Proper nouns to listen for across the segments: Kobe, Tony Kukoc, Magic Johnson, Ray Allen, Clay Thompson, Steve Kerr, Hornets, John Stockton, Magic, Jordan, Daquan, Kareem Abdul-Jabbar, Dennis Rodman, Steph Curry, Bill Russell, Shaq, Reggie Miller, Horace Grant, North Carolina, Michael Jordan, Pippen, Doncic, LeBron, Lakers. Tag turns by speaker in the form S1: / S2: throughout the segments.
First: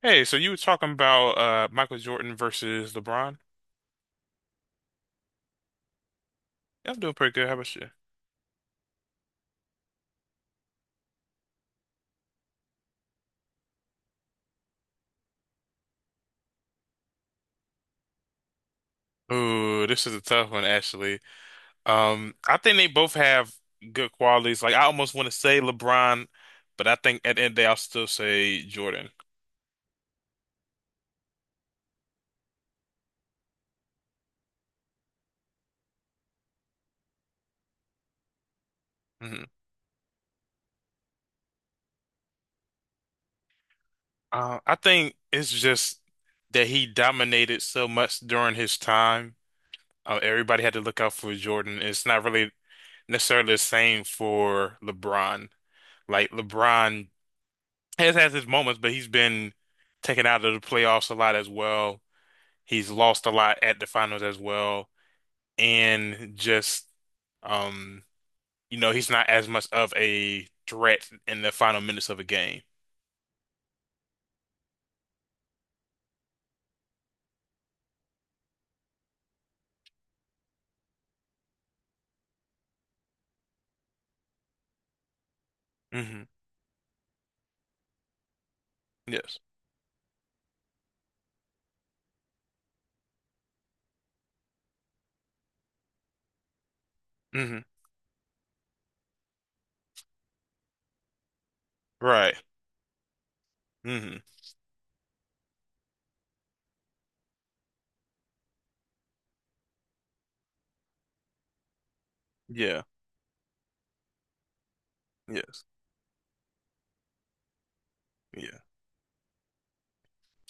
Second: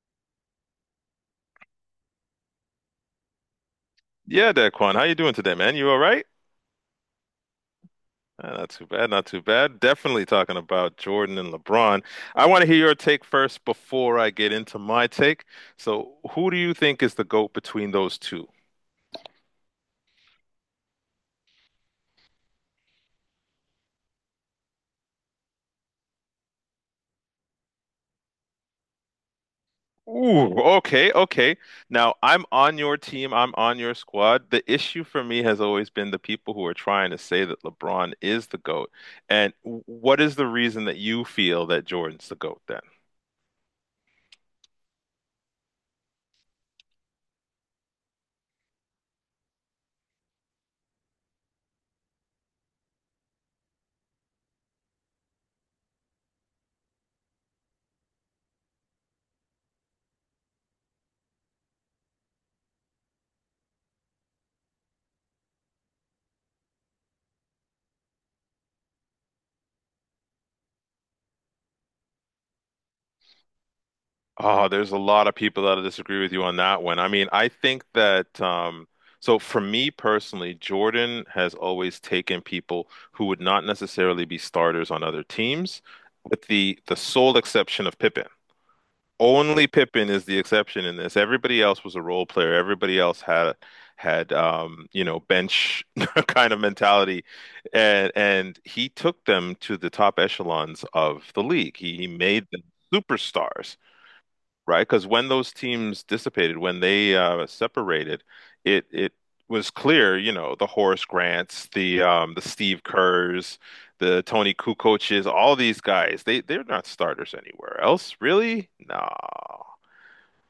S1: Hey, so you were talking about Michael Jordan versus LeBron?
S2: Yeah, Daquan, how you doing today, man? You all right?
S1: Yeah, I'm doing pretty good. How about you?
S2: Not too bad, not too bad. Definitely talking about Jordan and LeBron. I want to hear your take first before I get into my take. So, who do you think is the GOAT between those two?
S1: Ooh, this is a tough one, actually. I think they both have good qualities. Like I almost want to say LeBron, but I think at the end of the day, I'll still say Jordan.
S2: Ooh, okay, okay. Now, I'm on your team. I'm on your squad. The issue for me has always been the people who are trying to say that LeBron is the GOAT.
S1: Mhm.
S2: And what is the reason that you feel that Jordan's the GOAT?
S1: I think it's just that he dominated so much during his time. Everybody had to look out for Jordan. It's not really necessarily the same for LeBron. Like LeBron has his moments, but he's been taken out of the playoffs a lot as well. He's lost a lot at the finals as well, and just um, he's not as much of a threat in the final minutes of a game.
S2: Oh, there's a lot of people that disagree with you on that one. I mean, I think that so for me personally, Jordan has always taken people who would not necessarily be starters on other teams,
S1: Hmm.
S2: with the sole exception of Pippen.
S1: Yes.
S2: Only Pippen is the exception in this. Everybody else was a role player. Everybody else had bench kind of mentality.
S1: Hmm.
S2: And he took them to the top echelons of the league. He
S1: Right.
S2: made them superstars,
S1: Hmm.
S2: right? Because when those teams dissipated, when they separated, it was clear, the Horace Grants, the
S1: Yeah.
S2: Steve Kerrs, the Tony Kukoces, all
S1: Yes.
S2: these guys, they're not starters anywhere else,
S1: Yeah.
S2: really? No,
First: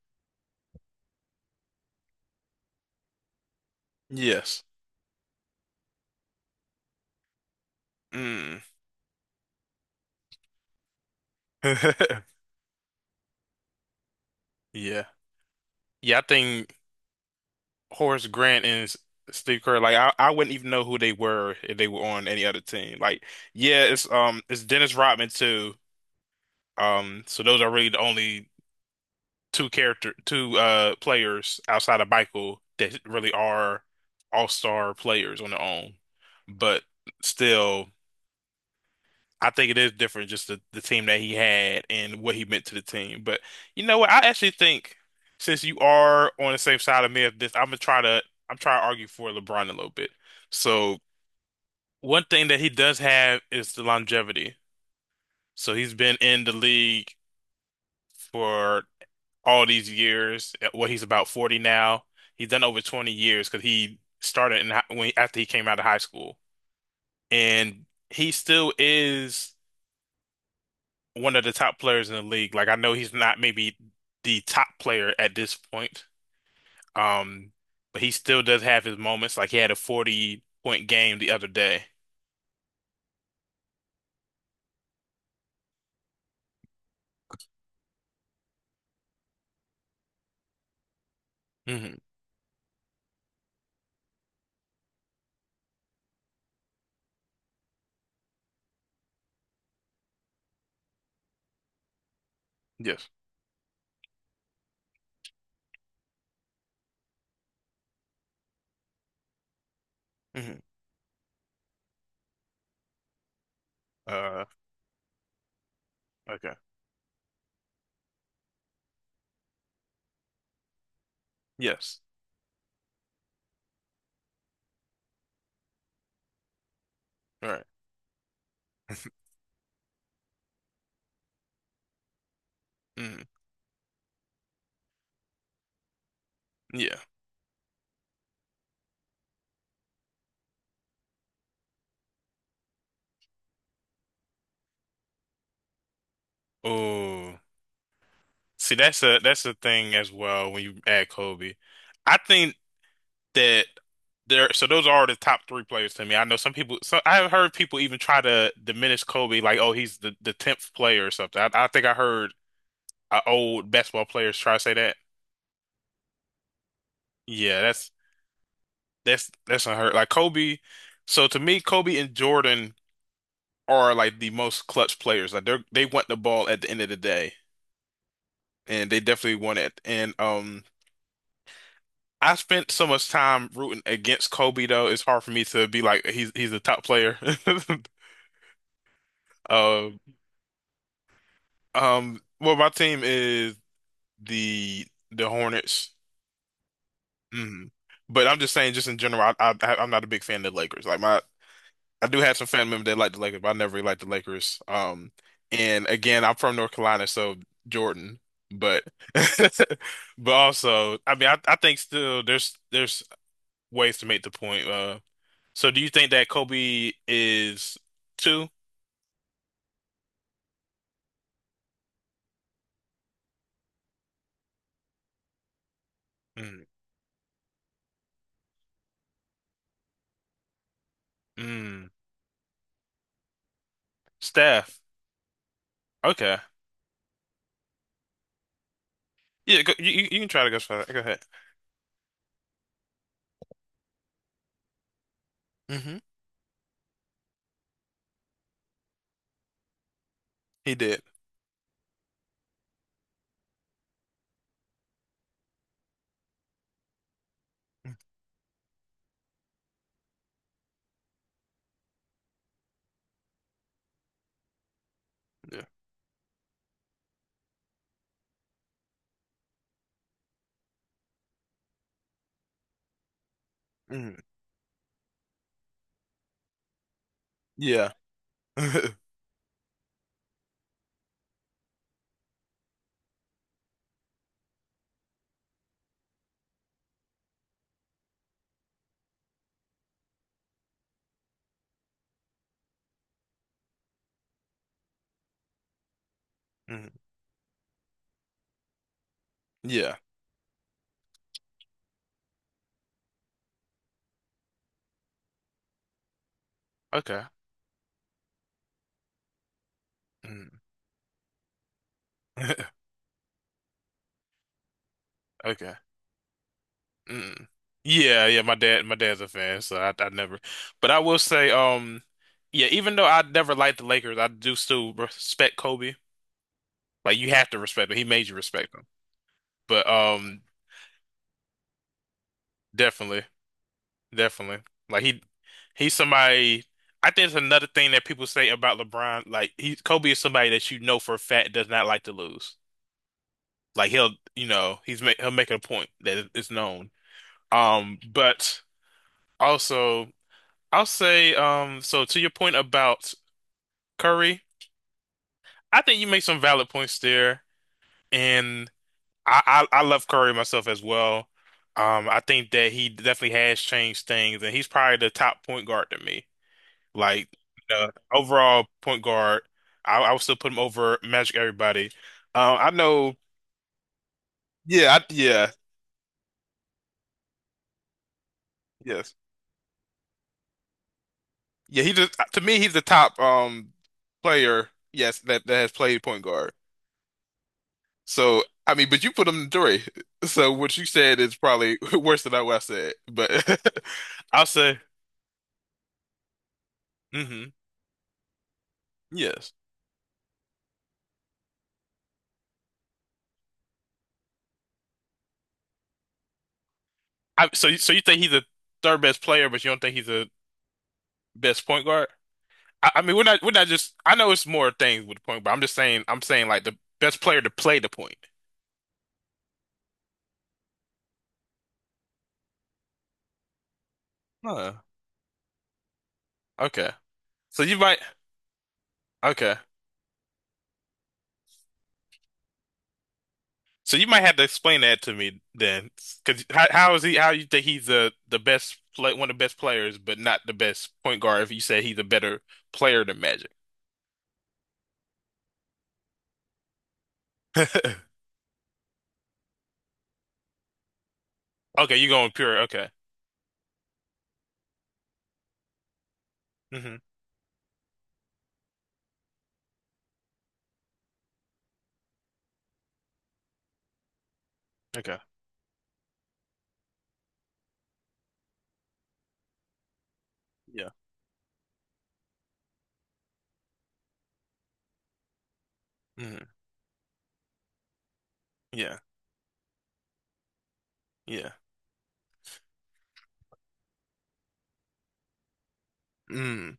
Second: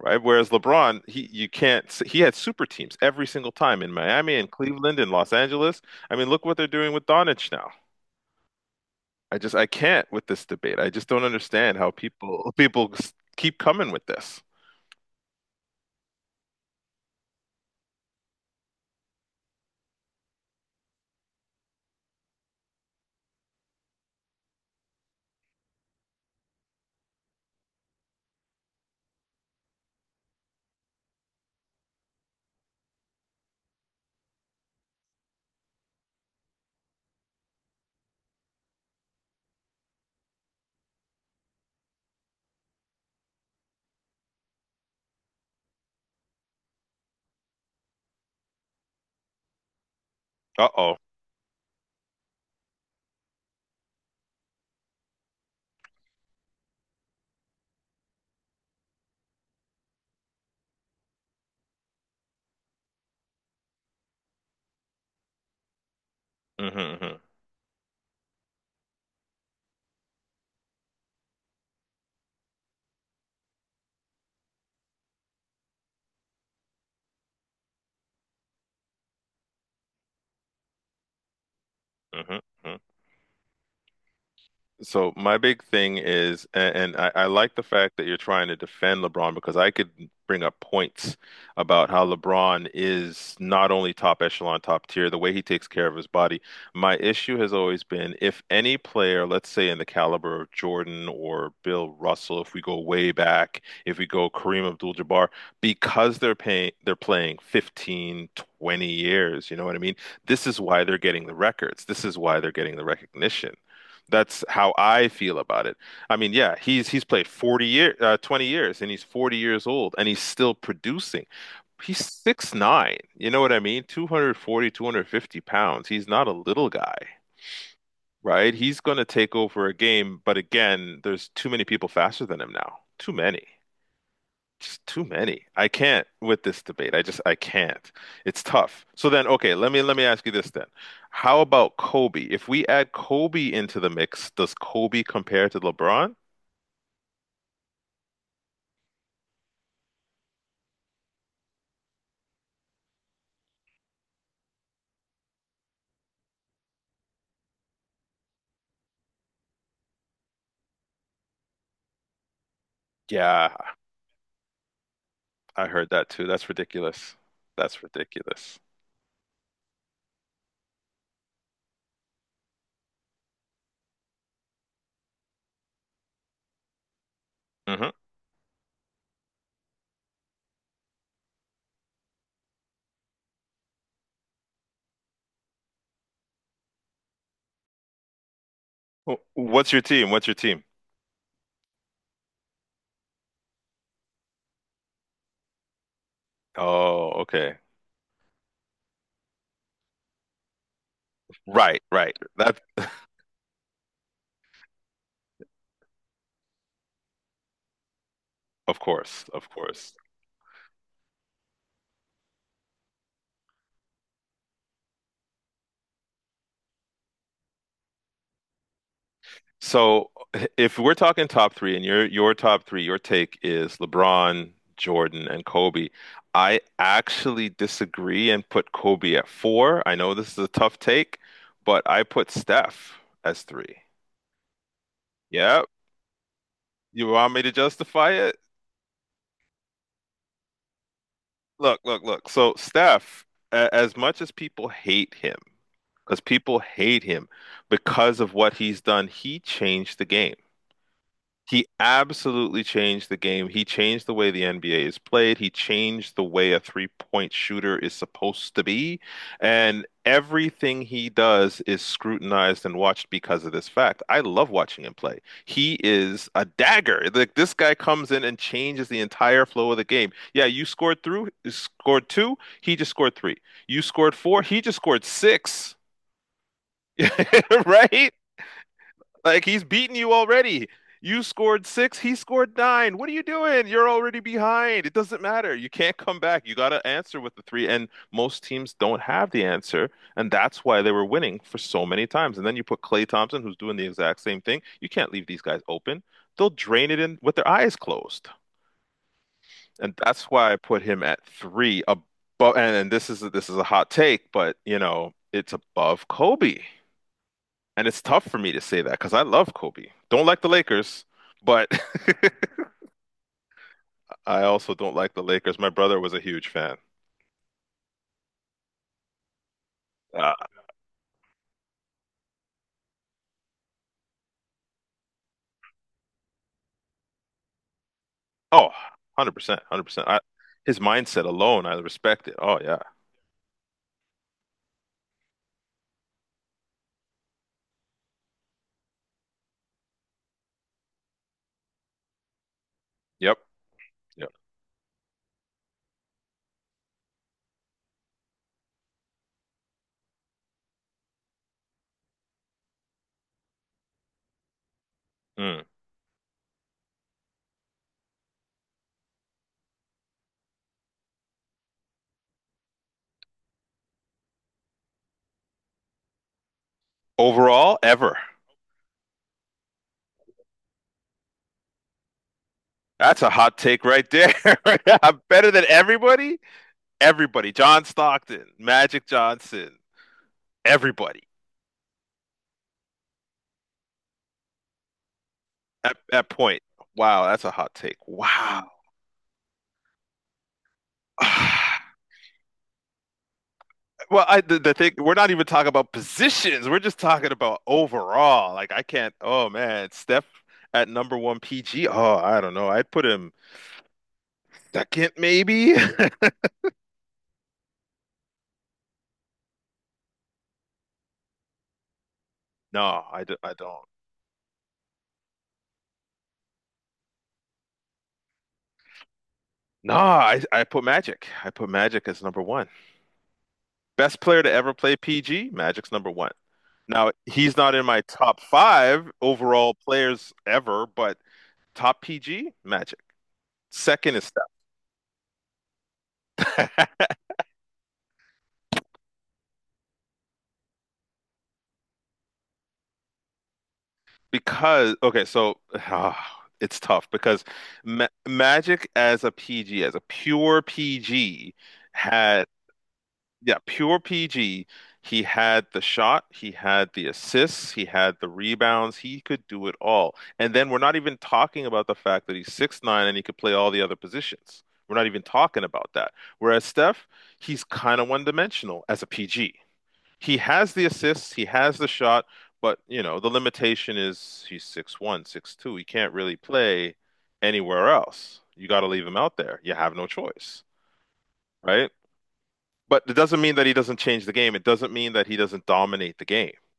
S2: right? Whereas LeBron, he you can't he had super teams every single time in Miami and
S1: Yes.
S2: Cleveland and Los Angeles. I mean, look what they're doing with Doncic now.
S1: Mm.
S2: I can't with this debate. I just don't understand how people keep coming with this.
S1: Yeah. Yeah. I think. Horace Grant and Steve Kerr, like I wouldn't even know who they were if they were on any other team. Like, yeah, it's Dennis Rodman too. So those are really the only two character two players outside of Michael that really are all-star players on their own. But still. I think it is different, just the team that he had and what he meant to the team. But you know what? I actually think since you are on the same side of me of this, I'm trying to argue for LeBron a little bit.
S2: Uh-oh.
S1: So one thing that he does have is the longevity. So he's been in the league for all these years. What Well, he's about 40 now. He's done over 20 years because he started in, when after he came out of high school,
S2: Hmm.
S1: and he still is, one of the top players in the league. Like I know he's not maybe the top player at this point, um, but he still does have his moments. Like he had a 40 point game the other day.
S2: Hmm. Hmm. So my big thing is, and I like the fact that you're trying to defend LeBron because I could bring up points about
S1: Hmm.
S2: how LeBron is not only top echelon, top tier, the way he takes care of his body. My issue has always been if any player, let's say in the caliber of Jordan or Bill Russell, if we go
S1: Yes.
S2: way back, if we go Kareem Abdul-Jabbar, because they're playing 15, 20 years, you know what I mean? This
S1: Hmm.
S2: is why they're getting the records. This is why they're getting the recognition.
S1: Uh,
S2: That's how I feel about it. I mean, yeah,
S1: okay.
S2: he's played 40 years, 20 years and he's 40 years old and he's still producing.
S1: Yes.
S2: He's 6'9", you know what I mean? 240, 250 pounds. He's not a little guy,
S1: All right.
S2: right? He's going to take over a game, but again, there's too many people faster than him now. Too
S1: Mm-hmm.
S2: many, just too many. I can't with this debate.
S1: Yeah.
S2: I can't. It's tough. So then, okay, let me ask you this then. How about Kobe? If we add Kobe into the mix, does Kobe compare to LeBron?
S1: Oh, see, that's a thing as well when you add Kobe. I think that there. So those are the top three players to me. I know some people. So I've heard people even try to diminish Kobe, like, oh, he's the tenth player or something. I think I heard
S2: Yeah,
S1: old basketball players try to say that.
S2: I heard that too. That's ridiculous.
S1: Yeah,
S2: That's
S1: that's
S2: ridiculous.
S1: that's that's unheard. Like Kobe, so to me, Kobe and Jordan are like the most clutch players. Like they want the ball at the end of the day,
S2: Hmm.
S1: and they definitely want it. And I spent so much time rooting against Kobe though. It's hard for me to be like he's a top player.
S2: What's your
S1: Uh,
S2: team? What's your team?
S1: well, my team is the the Hornets.
S2: Oh, okay.
S1: Mhm. But I'm just saying, just in general, I'm not a big fan of the Lakers. Like my
S2: Right,
S1: I
S2: right.
S1: do have some
S2: That
S1: family members that like the Lakers, but I never really liked the Lakers. And again, I'm from North Carolina, so Jordan.
S2: Of
S1: But
S2: course, of course.
S1: but also, I mean, I think still there's ways to make the point. So do you think that Kobe is two?
S2: So if we're talking top three and your top three, your take is LeBron, Jordan, and Kobe. I
S1: Mm,
S2: actually disagree and put Kobe at four. I know this is a tough take, but
S1: mm,
S2: I put Steph as three.
S1: Steph.
S2: Yeah,
S1: Okay.
S2: you want me to justify it?
S1: Yeah, go, you can try to go for that. Go ahead.
S2: Look, look, look. So Steph, as much as people hate him,
S1: Hmm.
S2: because people hate him because of what he's done, he changed the game.
S1: He did.
S2: He absolutely changed the game. He changed the way the NBA is played. He changed the way a three-point shooter is
S1: Mm.
S2: supposed to be. And everything he does is scrutinized and watched because of this fact. I love watching him play.
S1: Yeah.
S2: He is a dagger. Like this guy comes in and changes the entire flow of the game. Yeah, you scored two, he just scored three. You
S1: Mm,
S2: scored four, he just scored six. Right?
S1: yeah.
S2: Like he's beaten you already. You scored six, he scored nine. What are you doing? You're already behind. It doesn't matter. You can't come back. You got to answer with the three, and most teams don't have the answer, and that's why they were winning for so many times. And then you put Clay Thompson, who's doing the exact same thing. You can't leave these guys open. They'll
S1: Mm,
S2: drain it in with their eyes closed, and
S1: yeah.
S2: that's why I put him at three above. And this is a hot take, but you know it's above Kobe.
S1: Okay.
S2: And it's tough for me to say that because I love Kobe. Don't like the
S1: Mm.
S2: Lakers, but I also don't like the Lakers. My
S1: Okay.
S2: brother was a huge fan.
S1: Mm. Yeah, yeah, my dad's a fan, so I
S2: Uh,
S1: never. But I will say yeah, even though I never liked the Lakers, I do still respect Kobe. Like you have to respect him. He made you
S2: oh,
S1: respect him.
S2: 100%,
S1: But
S2: 100%. His mindset alone, I respect it. Oh, yeah.
S1: definitely, definitely. Like he's somebody. I think it's another thing that people say about LeBron, like he Kobe is somebody that you know for a fact does not like to lose.
S2: Yep.
S1: Like he'll,
S2: Yep.
S1: you know, he's make he'll make a point that is known. But also I'll say, so to your point about Curry,
S2: Mm.
S1: I think you make some valid points there, and I love Curry myself as well. I think that he definitely has changed things, and he's probably the top point guard to me. Like,
S2: Overall, ever.
S1: overall point guard, I would still put him over Magic everybody. I know,
S2: That's a hot take right there.
S1: yeah,
S2: I'm
S1: yeah,
S2: better than everybody. Everybody. John Stockton, Magic
S1: yes,
S2: Johnson, everybody
S1: yeah. He just to me, he's the top player, yes, that has
S2: at
S1: played point
S2: that
S1: guard.
S2: point. Wow, that's a hot take.
S1: So,
S2: Wow.
S1: I mean, but you put them in three. So what you said is probably worse than what I said. But
S2: Well, I
S1: I'll
S2: the, the
S1: say,
S2: thing, we're not even talking about positions. We're just talking
S1: hmm
S2: about overall. Like I can't. Oh
S1: yes.
S2: man, Steph at number one PG. Oh, I don't know. I'd put him second maybe.
S1: So you think he's the third best player, but you don't think he's the best point guard? I
S2: No,
S1: mean, we're
S2: I, d
S1: not, we're
S2: I
S1: not
S2: don't.
S1: just. I know it's more things with the point, but I'm saying like the best player to play the point.
S2: No, I put Magic. I put Magic as number one. Best player to ever
S1: Huh.
S2: play PG. Magic's number one.
S1: Okay.
S2: Now he's
S1: So
S2: not
S1: you
S2: in
S1: might.
S2: my top five
S1: Okay.
S2: overall players ever, but top PG Magic.
S1: So you
S2: Second
S1: might
S2: is
S1: have to explain that to me then, because how,
S2: Steph.
S1: how is he? How you think he's one of the best players, but not the best point guard? If you say he's a better player than Magic,
S2: Because okay, so it's tough because
S1: okay,
S2: Ma Magic as a PG, as a pure PG,
S1: you're going
S2: had,
S1: pure. Okay.
S2: yeah, pure PG. He had the shot, he had
S1: Hmm.
S2: the assists, he had the rebounds. He could do it all. And then we're not even talking about the fact that he's 6'9" and he could play all the other positions. We're not
S1: Okay,
S2: even talking about that. Whereas Steph, he's kind of one-dimensional as a PG. He has the
S1: yeah.
S2: assists, he has the shot, but the limitation is he's 6'1", 6'2". He can't really
S1: Hmm.
S2: play anywhere else. You got to
S1: Yeah,
S2: leave him out there. You have no choice,
S1: yeah.
S2: right? But it doesn't mean that he doesn't change the game. It doesn't mean that he doesn't dominate the game,
S1: Mm.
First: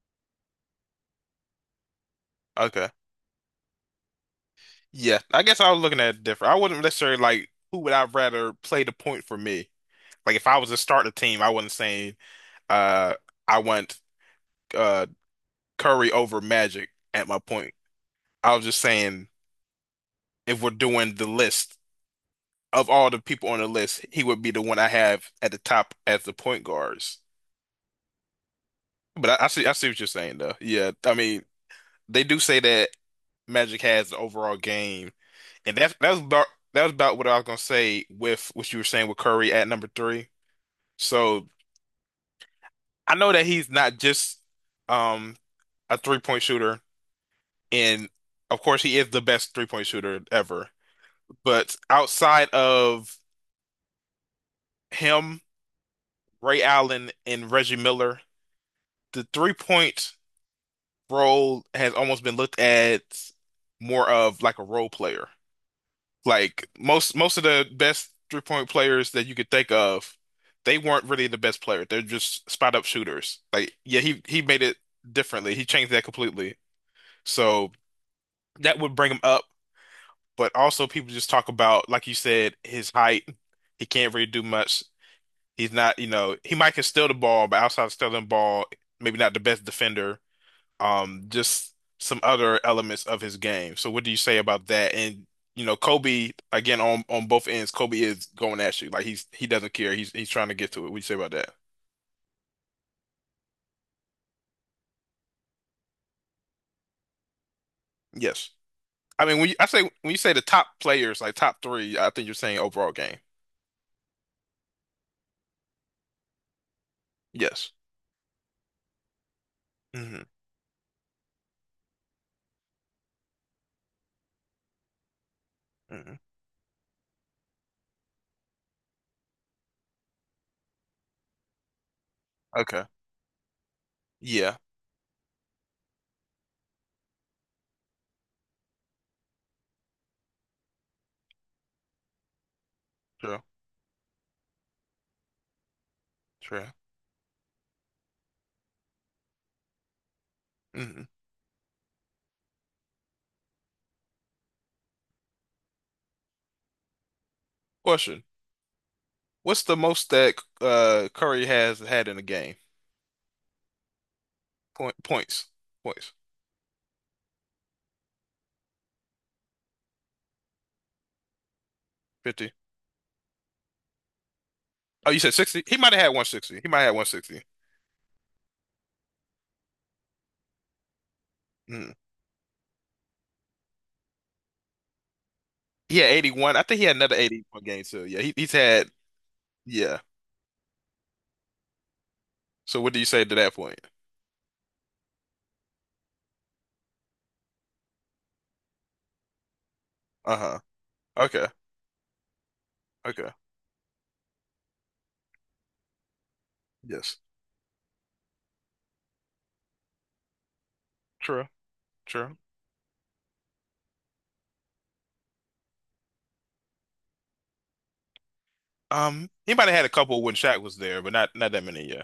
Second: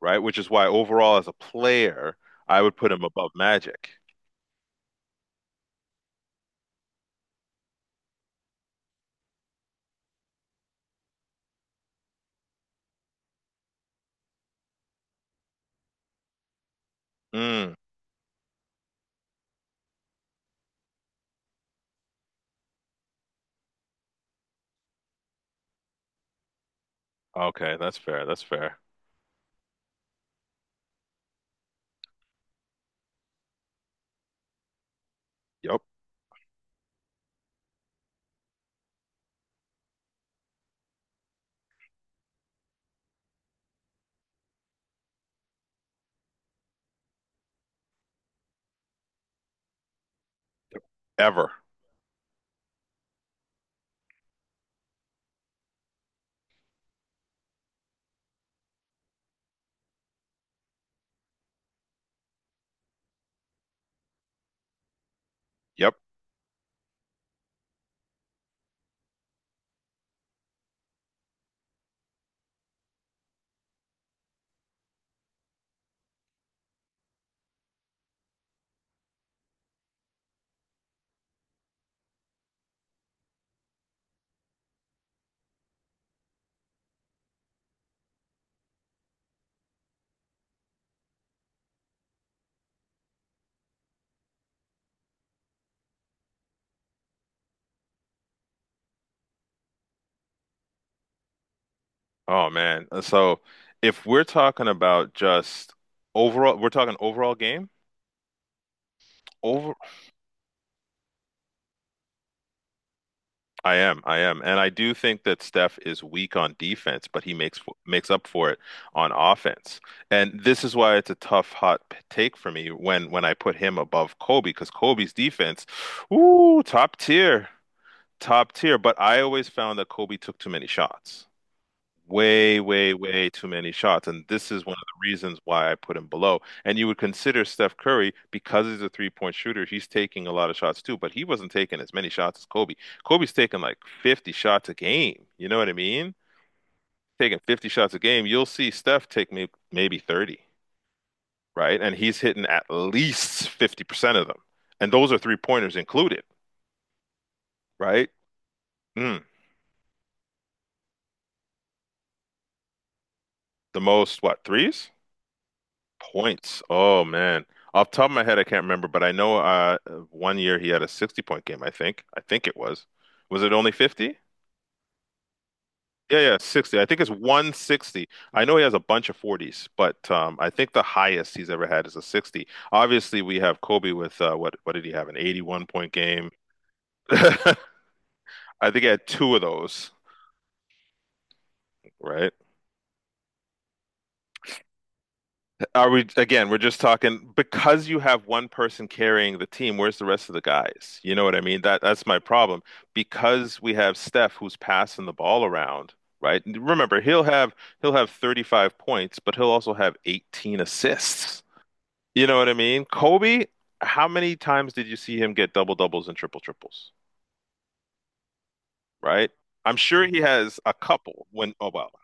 S2: right? Which is why overall as a player, I would
S1: Okay,
S2: put him above Magic.
S1: yeah. I guess I was looking at it different. I wouldn't necessarily like who would I rather play the point for me. Like if I was to start a team, I wasn't saying uh I want uh Curry over Magic at my point.
S2: Mm,
S1: I was just saying, if we're doing the list of all the people on the list, he would be the one I have at the top as the point guards.
S2: okay, that's fair. That's fair.
S1: But I see what you're saying, though. Yeah, I mean, they do say that Magic has the overall game, and
S2: Yep.
S1: that was about what I was gonna say with what you were saying with Curry at number three. So I know that he's not just um a three-point shooter, and of course he is the best three-point shooter ever.
S2: Ever.
S1: But outside of him, Ray Allen and Reggie Miller, the three-point role has almost been looked at more of like a role player.
S2: Yep.
S1: Like most of the best three-point players that you could think of, they weren't really the best player. They're just spot up shooters. Like yeah, he made it differently. He changed that completely. So that would bring him up. But also people just talk about, like you said, his height. He can't really do much. He's not, you know, he might can steal the ball, but outside of stealing the ball, maybe not the best defender. Just some other elements of his game. So what do you say about that? And Kobe again on both ends, Kobe is going at you like he doesn't care. He's trying to get to it. What do you say about that?
S2: Oh man. So if we're talking about just overall, we're talking overall game.
S1: Yes. I mean,
S2: Over
S1: when you say the top players, like top three, I think you're saying overall game.
S2: I am, and I do think that Steph is weak on defense, but he makes
S1: Yes.
S2: makes up for it on offense.
S1: Hmm.
S2: And this is why it's a tough hot take for me when I put him above Kobe because Kobe's defense,
S1: Hmm.
S2: ooh, top tier, top tier. But I always found that Kobe took too many shots way,
S1: Okay.
S2: way, way too many shots. And this
S1: Yeah.
S2: is one of the reasons why I put him below. And you would consider Steph Curry, because he's a three-point shooter, he's taking a lot of shots too, but he wasn't taking as many shots as Kobe. Kobe's
S1: True.
S2: taking like 50 shots a game. You know what I mean?
S1: True.
S2: Taking 50 shots a game, you'll see Steph take maybe 30,
S1: Hmm.
S2: right? And he's hitting at least 50% of them. And those are three-pointers included, right?
S1: Question:
S2: Mm,
S1: What's the most that Curry has had in a game?
S2: the most, what, threes?
S1: Point points. Points.
S2: Points. Oh man. Off the top of my head, I can't remember, but I know one year he had a 60 point game, I think. I think
S1: 50.
S2: it was. Was it only 50?
S1: Oh, you said 60? He might have had
S2: Yeah, yeah,
S1: 160. He might
S2: 60. I
S1: have had
S2: think it's
S1: 160.
S2: 160. I know he has a bunch of 40s, but I think the highest he's ever had is a 60. Obviously, we have Kobe with what did he have? An 81 point
S1: He had
S2: game.
S1: 81. I think he had another eighty
S2: I
S1: one game too. Yeah, he's
S2: think he
S1: had
S2: had two of those,
S1: yeah.
S2: right?
S1: So what do you say to that point?
S2: Are we again? We're just talking because you have one person carrying the team. Where's the rest of the
S1: Uh-huh.
S2: guys? You know what I
S1: Okay.
S2: mean? That's my problem.
S1: Okay.
S2: Because we have Steph who's passing the ball around, right? And remember,
S1: Yes.
S2: he'll have 35 points, but he'll also have 18 assists.
S1: True.
S2: You
S1: True.
S2: know what I mean? Kobe, how many times did you see him get double doubles and triple triples? Right?
S1: He might have
S2: I'm
S1: had a
S2: sure he
S1: couple when
S2: has
S1: Shaq
S2: a
S1: was there, but
S2: couple
S1: not
S2: when,
S1: that
S2: oh
S1: many.
S2: well,
S1: Yeah.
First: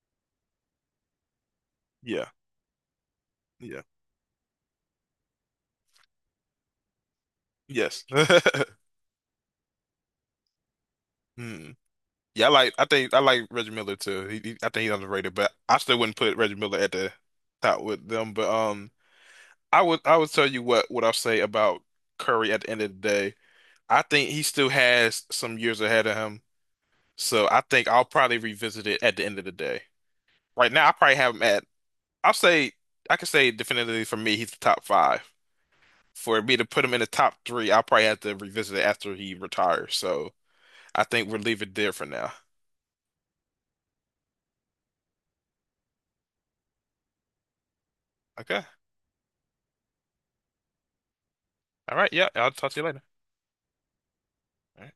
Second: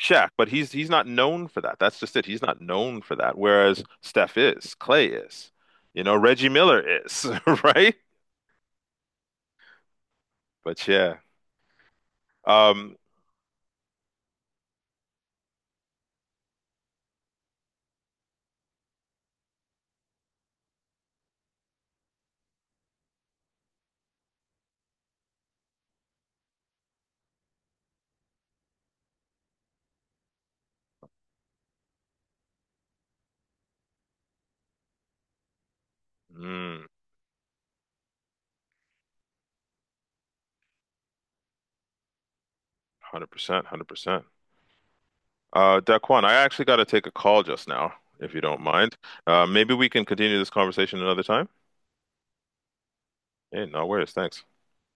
S2: Shaq, but he's not known for that. That's just
S1: Yeah.
S2: it. He's not known for that.
S1: Yeah.
S2: Whereas Steph is, Clay is, Reggie Miller is, right?
S1: Yes.
S2: But yeah,
S1: Hmm. Yeah, I
S2: um,
S1: think I like Reggie Miller too. I think he's underrated, but I still wouldn't put Reggie Miller at the top with them. But I would tell you what I'll say about Curry at the end of the day. I think he still has some years ahead of him. So I think I'll probably revisit it at the end of the day. Right now, I probably have him at, I'll say, I can say definitively for me, he's the top five. For me to put
S2: mm,
S1: him in the top three, I'll probably have to revisit it after he retires. So I think we'll leave it there for now.
S2: 100%, 100%. Daquan, I actually got to take a call just now, if you don't
S1: Okay.
S2: mind. Maybe we can continue this conversation another time.
S1: All right. Yeah. I'll talk to you later.
S2: Hey, no worries. Thanks.
S1: All right.